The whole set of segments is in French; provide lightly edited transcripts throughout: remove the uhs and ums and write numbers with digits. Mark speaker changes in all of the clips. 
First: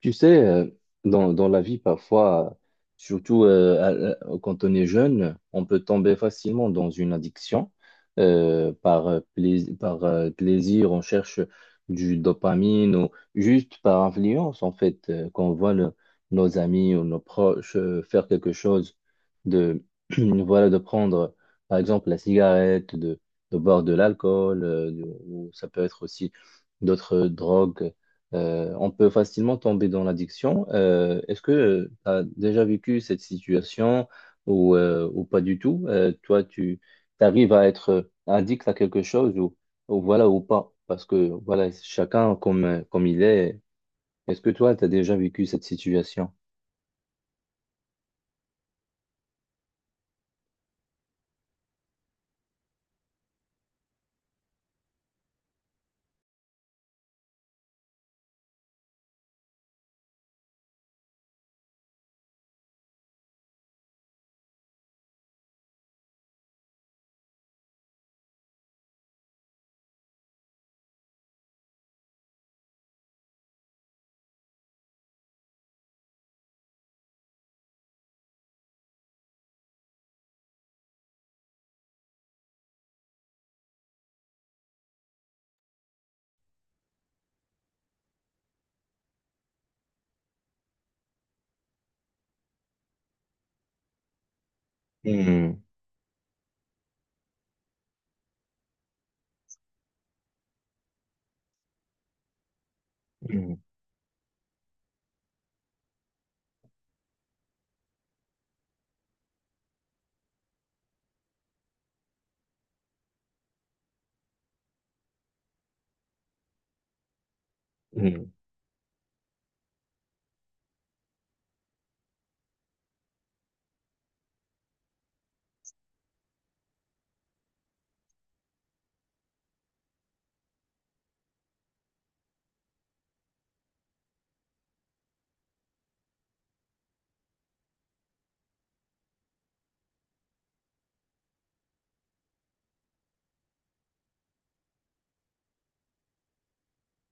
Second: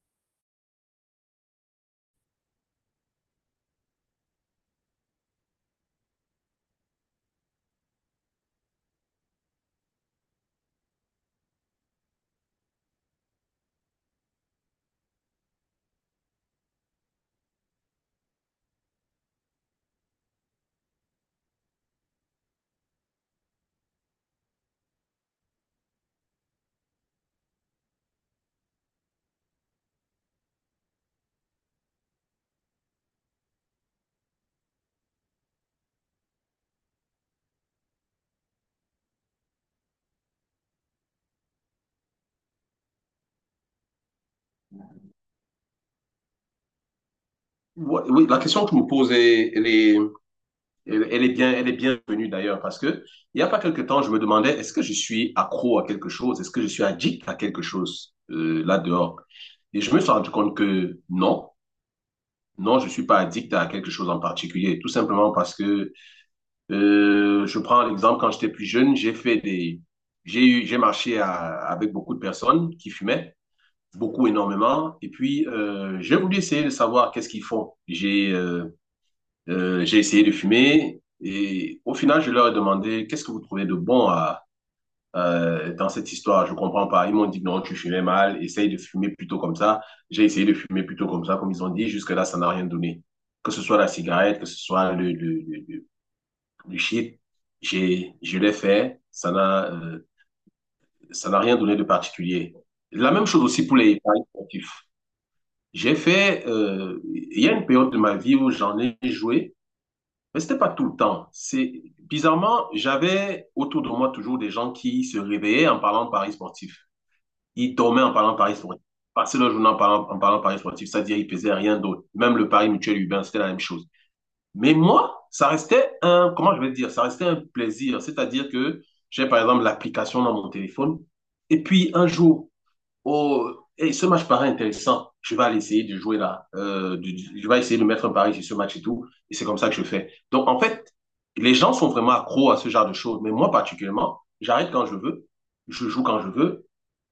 Speaker 1: Tu sais, dans la vie, parfois, surtout quand on est jeune, on peut tomber facilement dans une addiction. Par plais- par plaisir, on cherche du dopamine ou juste par influence, en fait, quand on voit nos amis ou nos proches faire quelque chose de, voilà, de prendre, par exemple, la cigarette, de boire de l'alcool, ou ça peut être aussi d'autres drogues on peut facilement tomber dans l'addiction. Est-ce que tu as déjà vécu cette situation ou pas du tout? Toi, tu arrives à être addict à quelque chose ou voilà ou pas? Parce que voilà, chacun comme il est. Est-ce que toi, tu as déjà vécu cette situation?
Speaker 2: Ouais, oui, la question que je me pose, est, elle, elle est bien, elle est bienvenue d'ailleurs, parce que il y a pas quelque temps, je me demandais, est-ce que je suis accro à quelque chose? Est-ce que je suis addict à quelque chose là dehors? Et je me suis rendu compte que non, non, je suis pas addict à quelque chose en particulier, tout simplement parce que je prends l'exemple quand j'étais plus jeune, j'ai fait des, j'ai eu, j'ai marché à- avec beaucoup de personnes qui fumaient, beaucoup énormément, et puis j'ai voulu essayer de savoir qu'est-ce qu'ils font. J'ai essayé de fumer et au final, je leur ai demandé qu'est-ce que vous trouvez de bon dans cette histoire? Je comprends pas. Ils m'ont dit non, tu fumais mal, essaye de fumer plutôt comme ça. J'ai essayé de fumer plutôt comme ça, comme ils ont dit. Jusque-là, ça n'a rien donné. Que ce soit la cigarette, que ce soit le, le,
Speaker 1: Hmm,
Speaker 2: le, le- le shit, je l'ai fait. Ça n'a rien donné de particulier. La même chose
Speaker 1: hmm,
Speaker 2: aussi pour les paris sportifs. Il y a une période de ma vie où j'en ai joué. Mais c'était pas tout le temps. C'est bizarrement, j'avais autour de moi toujours des gens qui se réveillaient en parlant de paris sportifs. Ils dormaient en parlant
Speaker 1: hmm.
Speaker 2: de paris sportifs. Passaient leur journée en parlant, de paris sportifs, c'est-à-dire ils pesaient rien d'autre. Même le pari mutuel urbain, c'était la même chose. Mais moi, ça restait un, comment je vais dire, ça restait un plaisir. C'est-à-dire que j'ai par exemple l'application dans mon téléphone. Et puis un jour, oh, et ce match paraît intéressant. Je vais aller essayer de jouer là. Je vais essayer de mettre un pari sur ce match et tout. Et c'est comme ça que je fais. Donc, en fait, les gens sont vraiment accros à ce genre de choses. Mais moi, particulièrement, j'arrête quand je veux. Je joue quand je veux.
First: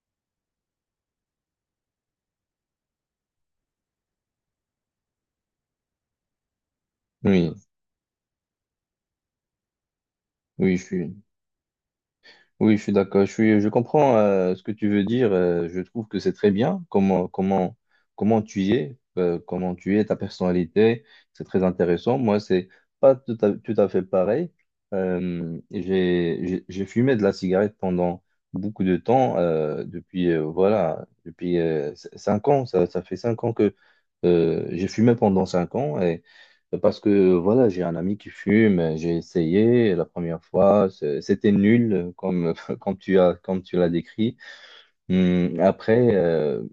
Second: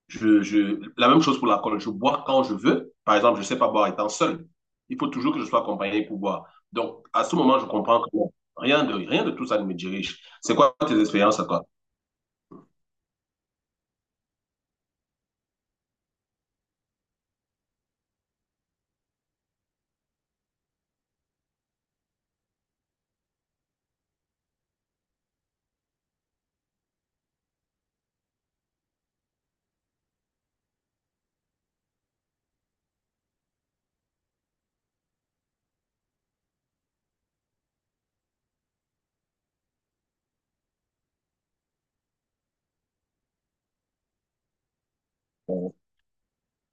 Speaker 2: La même chose pour l'alcool. Je bois quand je veux. Par exemple, je ne sais pas boire étant seul. Il faut toujours que je sois accompagné pour boire. Donc, à ce
Speaker 1: Oui,
Speaker 2: moment, je comprends que bon, rien de tout ça ne me dirige. C'est quoi
Speaker 1: oui,
Speaker 2: tes expériences à toi?
Speaker 1: oui, je suis d'accord. Je comprends ce que tu veux dire. Je trouve que c'est très bien comment tu es, ta personnalité. C'est très intéressant. Moi, c'est pas tout à fait pareil. J'ai fumé de la cigarette pendant beaucoup de temps, voilà, 5 ans. Ça fait 5 ans que j'ai fumé pendant 5 ans parce que voilà, j'ai un ami qui fume, j'ai essayé la première fois, c'était nul comme tu l'as décrit. Hum. Après, euh,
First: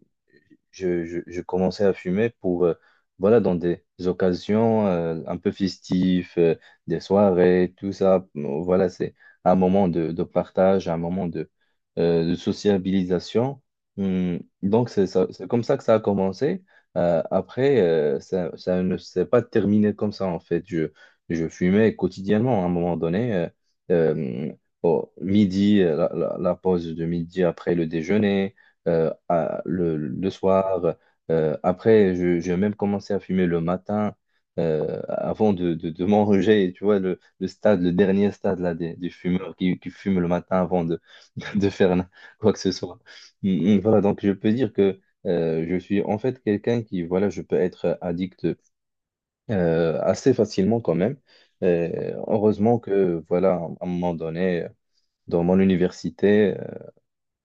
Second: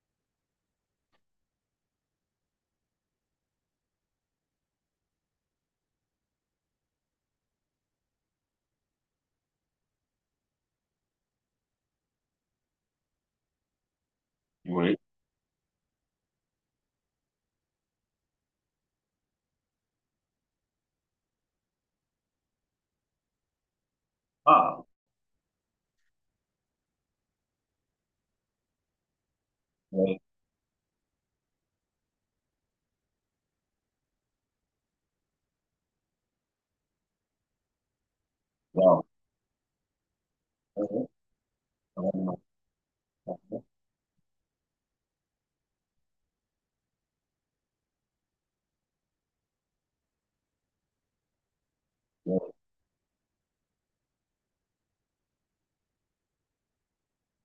Speaker 1: je, je- je commençais à fumer voilà, dans des occasions un peu festives, des soirées, tout ça. Voilà, c'est un moment de partage, un moment de sociabilisation. Donc,
Speaker 2: Oui.
Speaker 1: c'est comme ça que ça a commencé. Après, ça ne s'est pas terminé comme ça, en fait. Je fumais quotidiennement à un moment donné. Euh,
Speaker 2: Ah,
Speaker 1: Au midi, la pause de midi après le déjeuner,
Speaker 2: oui.
Speaker 1: le soir. Après, j'ai même commencé à fumer le matin, avant de manger. Tu vois, le stade, le dernier stade là,
Speaker 2: Wow.
Speaker 1: des fumeurs qui fument le matin avant
Speaker 2: Ouais, ouais,
Speaker 1: de faire
Speaker 2: ouais,
Speaker 1: quoi que ce soit.
Speaker 2: ouais, ouais.
Speaker 1: Voilà, donc je peux dire que je suis en fait quelqu'un qui, voilà, je peux être addict assez facilement quand même.
Speaker 2: Oui,
Speaker 1: Heureusement que, voilà, à un moment donné, dans mon université,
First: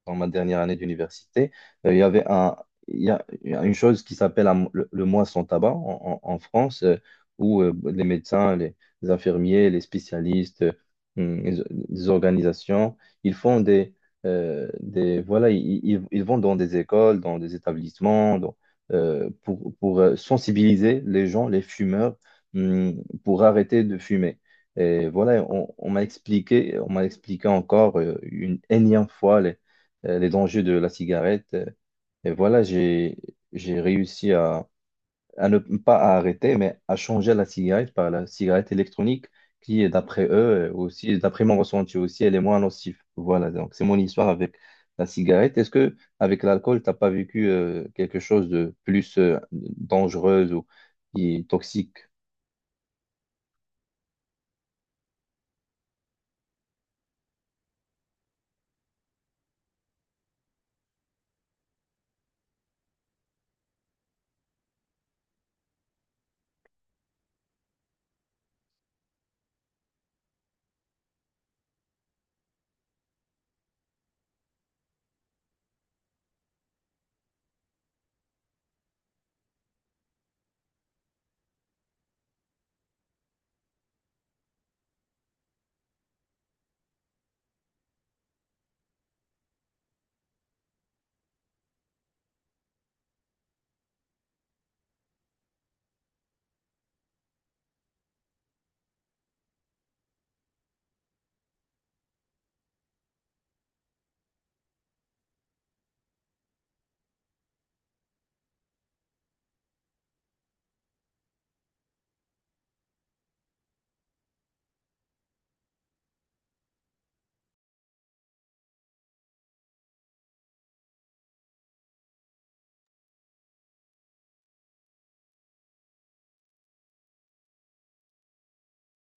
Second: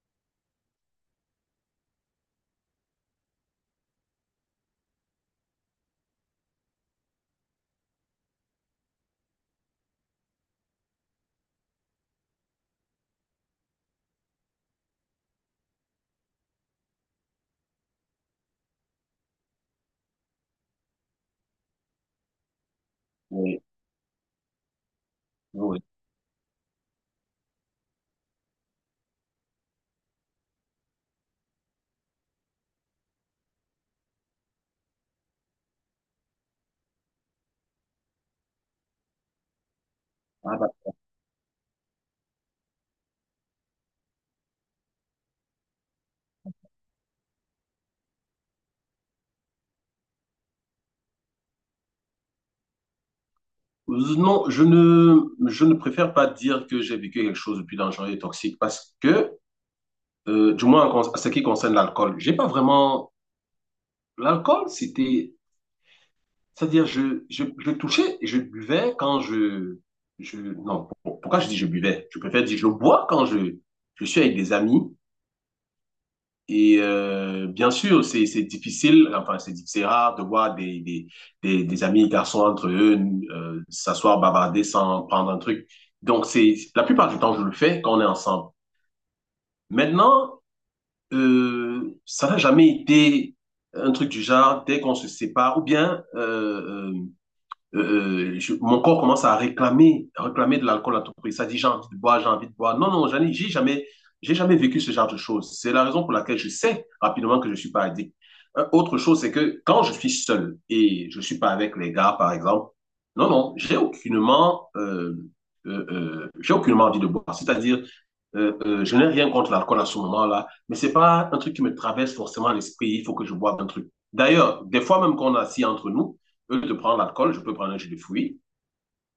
Speaker 1: dans ma dernière année d'université, il y avait un, il y a une chose qui s'appelle le mois sans tabac en France, où les médecins, les infirmiers, les spécialistes, hum, les, les organisations, ils font des voilà, ils vont dans des écoles, dans des établissements, pour, sensibiliser les gens, les fumeurs, pour
Speaker 2: oui,
Speaker 1: arrêter de fumer. Et voilà,
Speaker 2: oui.
Speaker 1: on m'a expliqué encore une énième fois les dangers de la cigarette. Et voilà, j'ai réussi à ne pas à arrêter, mais à changer la cigarette par la cigarette électronique qui, d'après eux,
Speaker 2: Ah bah,
Speaker 1: aussi, d'après mon ressenti aussi, elle est moins nocive. Voilà, donc c'est mon histoire avec la cigarette. Est-ce que avec l'alcool, t'as pas vécu quelque chose de plus dangereux ou qui est toxique?
Speaker 2: non, je ne préfère pas dire que j'ai vécu quelque chose de plus dangereux et toxique parce que, du moins en ce qui concerne l'alcool, j'ai pas vraiment. L'alcool, c'était. C'est-à-dire, je touchais et je buvais quand je. Non, pourquoi je dis je buvais? Je préfère dire je bois quand je suis avec des amis. Et bien sûr, c'est difficile, enfin c'est rare de voir des amis garçons entre eux s'asseoir bavarder sans prendre un truc. Donc c'est la plupart du temps je le fais quand on est ensemble. Maintenant, ça n'a jamais été un truc du genre dès qu'on se sépare ou bien mon corps commence à réclamer, de l'alcool à tout prix. Ça dit, j'ai envie de boire, j'ai envie de boire. Non, non, j'ai jamais vécu ce genre de choses. C'est la raison pour laquelle je sais rapidement que je suis pas addict. Autre chose, c'est que quand je suis seul et je suis pas avec les gars, par exemple, non, non, j'ai aucunement envie de boire. C'est-à-dire, je n'ai rien contre l'alcool à ce moment-là, mais c'est pas un truc qui me traverse forcément l'esprit. Il faut que je boive un truc. D'ailleurs, des fois même qu'on est assis entre nous, au lieu de prendre l'alcool, je peux prendre un jus de fruits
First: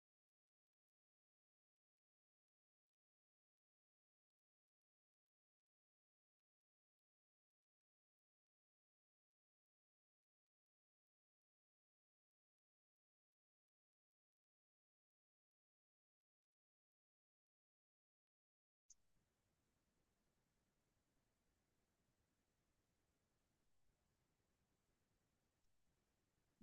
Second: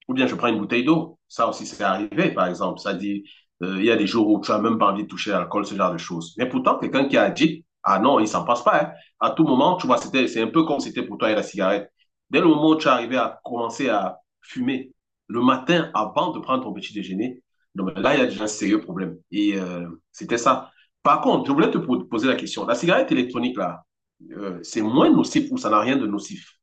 Speaker 2: ou bien je prends une bouteille d'eau. Ça aussi, c'est arrivé, par exemple. Ça dit, il y a des jours où tu n'as même pas envie de toucher à l'alcool, ce genre de choses. Mais pourtant, quelqu'un qui a dit, ah non, il ne s'en passe pas. Hein. À tout moment, tu vois, c'était, c'est un peu comme c'était pour toi et la cigarette. Dès le moment où tu es arrivé à commencer à fumer le matin avant de prendre ton petit déjeuner, donc là, il y a déjà un sérieux problème. Et c'était ça. Par contre, je voulais te poser la question. La cigarette électronique, là, c'est moins nocif ou ça n'a rien de nocif?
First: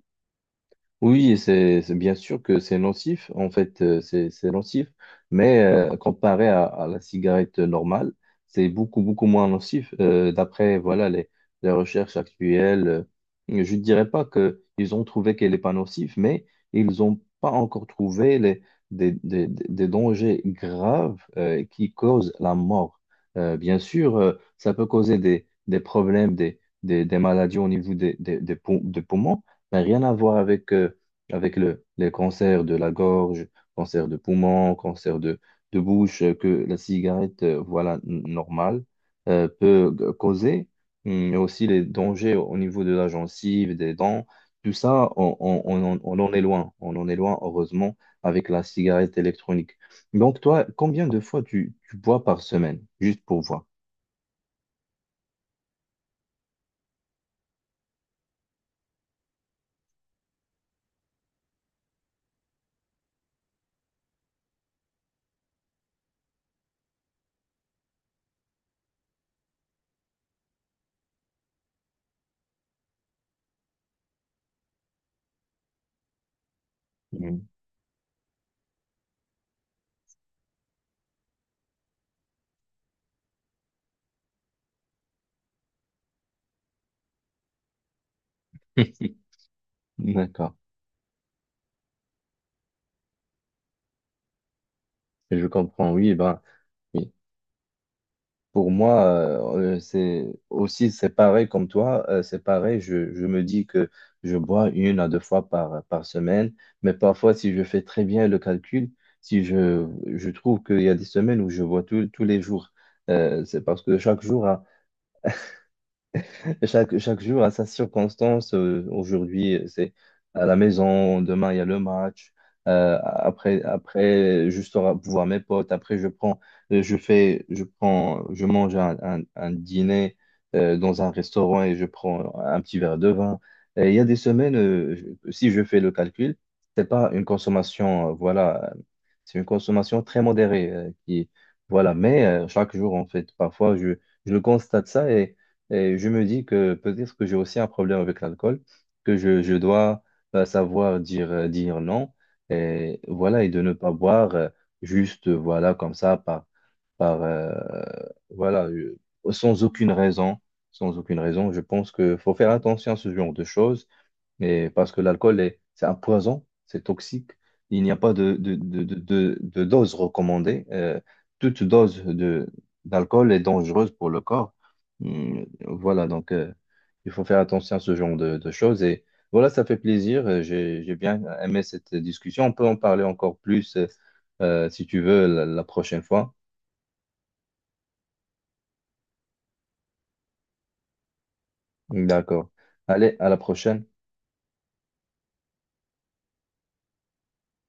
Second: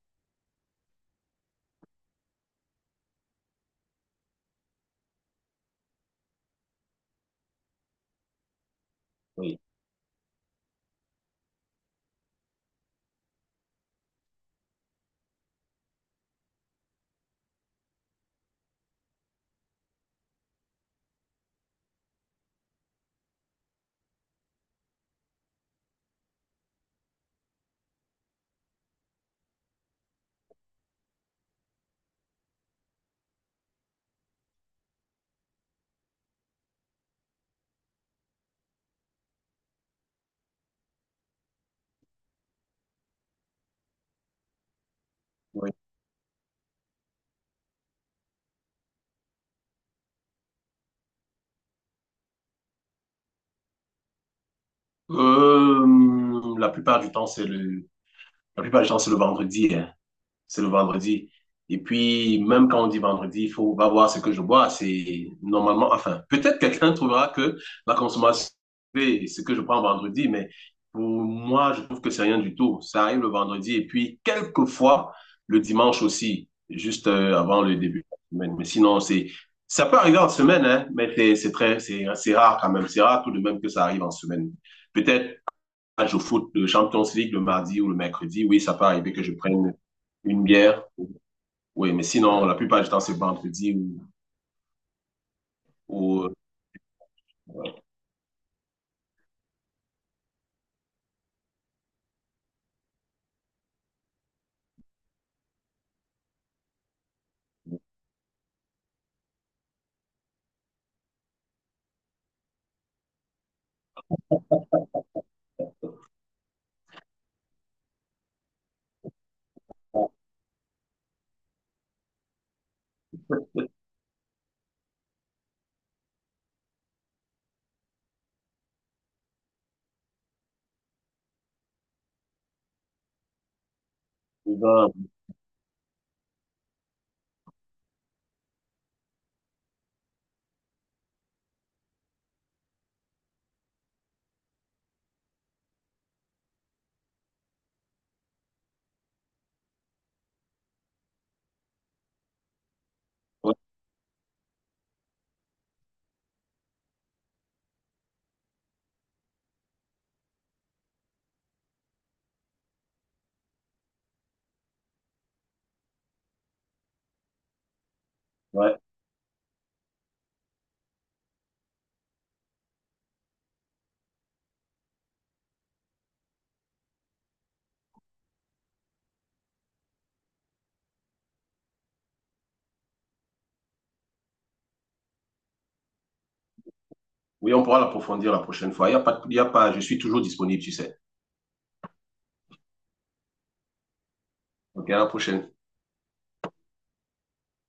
Speaker 1: Oui, c'est bien sûr que c'est nocif, en fait, c'est nocif, mais comparé à la cigarette normale, c'est beaucoup, beaucoup moins nocif. D'après, voilà, les recherches actuelles, je ne dirais pas que ils ont trouvé qu'elle n'est pas nocive, mais ils n'ont pas encore trouvé les, des dangers graves qui causent la mort. Bien sûr, ça peut causer des problèmes, des maladies au niveau des poumons, mais rien à voir avec les cancers de la gorge, cancer de poumon, cancer de bouche, que la cigarette, voilà, normale, peut causer. Mais aussi les dangers au niveau de la gencive, des dents, tout ça,
Speaker 2: Oui.
Speaker 1: on en est loin, on en est loin, heureusement, avec la cigarette électronique. Donc, toi, combien de fois tu bois par semaine, juste pour voir?
Speaker 2: Euh, la plupart du temps, c'est le, la plupart du temps, c'est le vendredi, hein. C'est le vendredi. Et puis, même quand on dit vendredi, il faut va voir ce que je bois. C'est normalement, enfin, peut-être quelqu'un trouvera que la consommation, c'est ce que je prends vendredi, mais pour moi, je trouve que c'est rien du tout. Ça arrive le vendredi et puis quelquefois le dimanche aussi, juste
Speaker 1: Mhm.
Speaker 2: avant le début de la semaine. Mais sinon, ça peut arriver en semaine, hein, mais c'est rare quand même. C'est rare tout de même que ça arrive en semaine. Peut-être match au foot de Champions League le mardi ou le mercredi, oui, ça peut arriver que je prenne une
Speaker 1: D'accord,
Speaker 2: bière. Oui, mais sinon, la plupart du temps, c'est vendredi
Speaker 1: je comprends. Oui,
Speaker 2: ou, euh,
Speaker 1: ben, pour moi, c'est aussi c'est pareil comme toi, c'est pareil. Je me dis que je bois une à deux fois par semaine, mais parfois, si je fais très bien le calcul, si je, je trouve qu'il y a des semaines où je bois tous les jours, c'est parce que chaque jour a, et Chaque, chaque jour à sa circonstance. Aujourd'hui, c'est à la maison. Demain, il y a le match. Après, juste au voir mes potes. Après, je prends, je fais, je prends, je mange un dîner dans un restaurant et je prends un petit verre de vin. Et il y a des semaines,
Speaker 2: ou ben,
Speaker 1: si je fais le calcul, c'est pas une consommation, voilà, c'est une consommation très modérée, voilà. Mais chaque jour, en fait, parfois, je constate ça et je me dis que peut-être que j'ai aussi un problème avec l'alcool, que je dois savoir dire non, et voilà, et
Speaker 2: ouais,
Speaker 1: de ne pas boire juste, voilà, comme ça, par euh, voilà, euh, sans aucune raison, sans aucune raison. Je pense qu'il faut faire attention à ce genre de choses mais parce que c'est un poison, c'est toxique. Il n'y a pas
Speaker 2: ouais.
Speaker 1: de dose recommandée. Toute dose d'alcool est dangereuse pour le corps. Voilà, donc il faut faire attention à ce genre de choses. Et voilà, ça fait plaisir. J'ai bien aimé cette discussion. On peut en parler encore plus si tu veux la prochaine fois.
Speaker 2: Oui, on pourra l'approfondir la prochaine fois. Il y a pas, je suis toujours disponible, tu sais.
Speaker 1: D'accord. Allez, à la prochaine.
Speaker 2: OK, à la prochaine.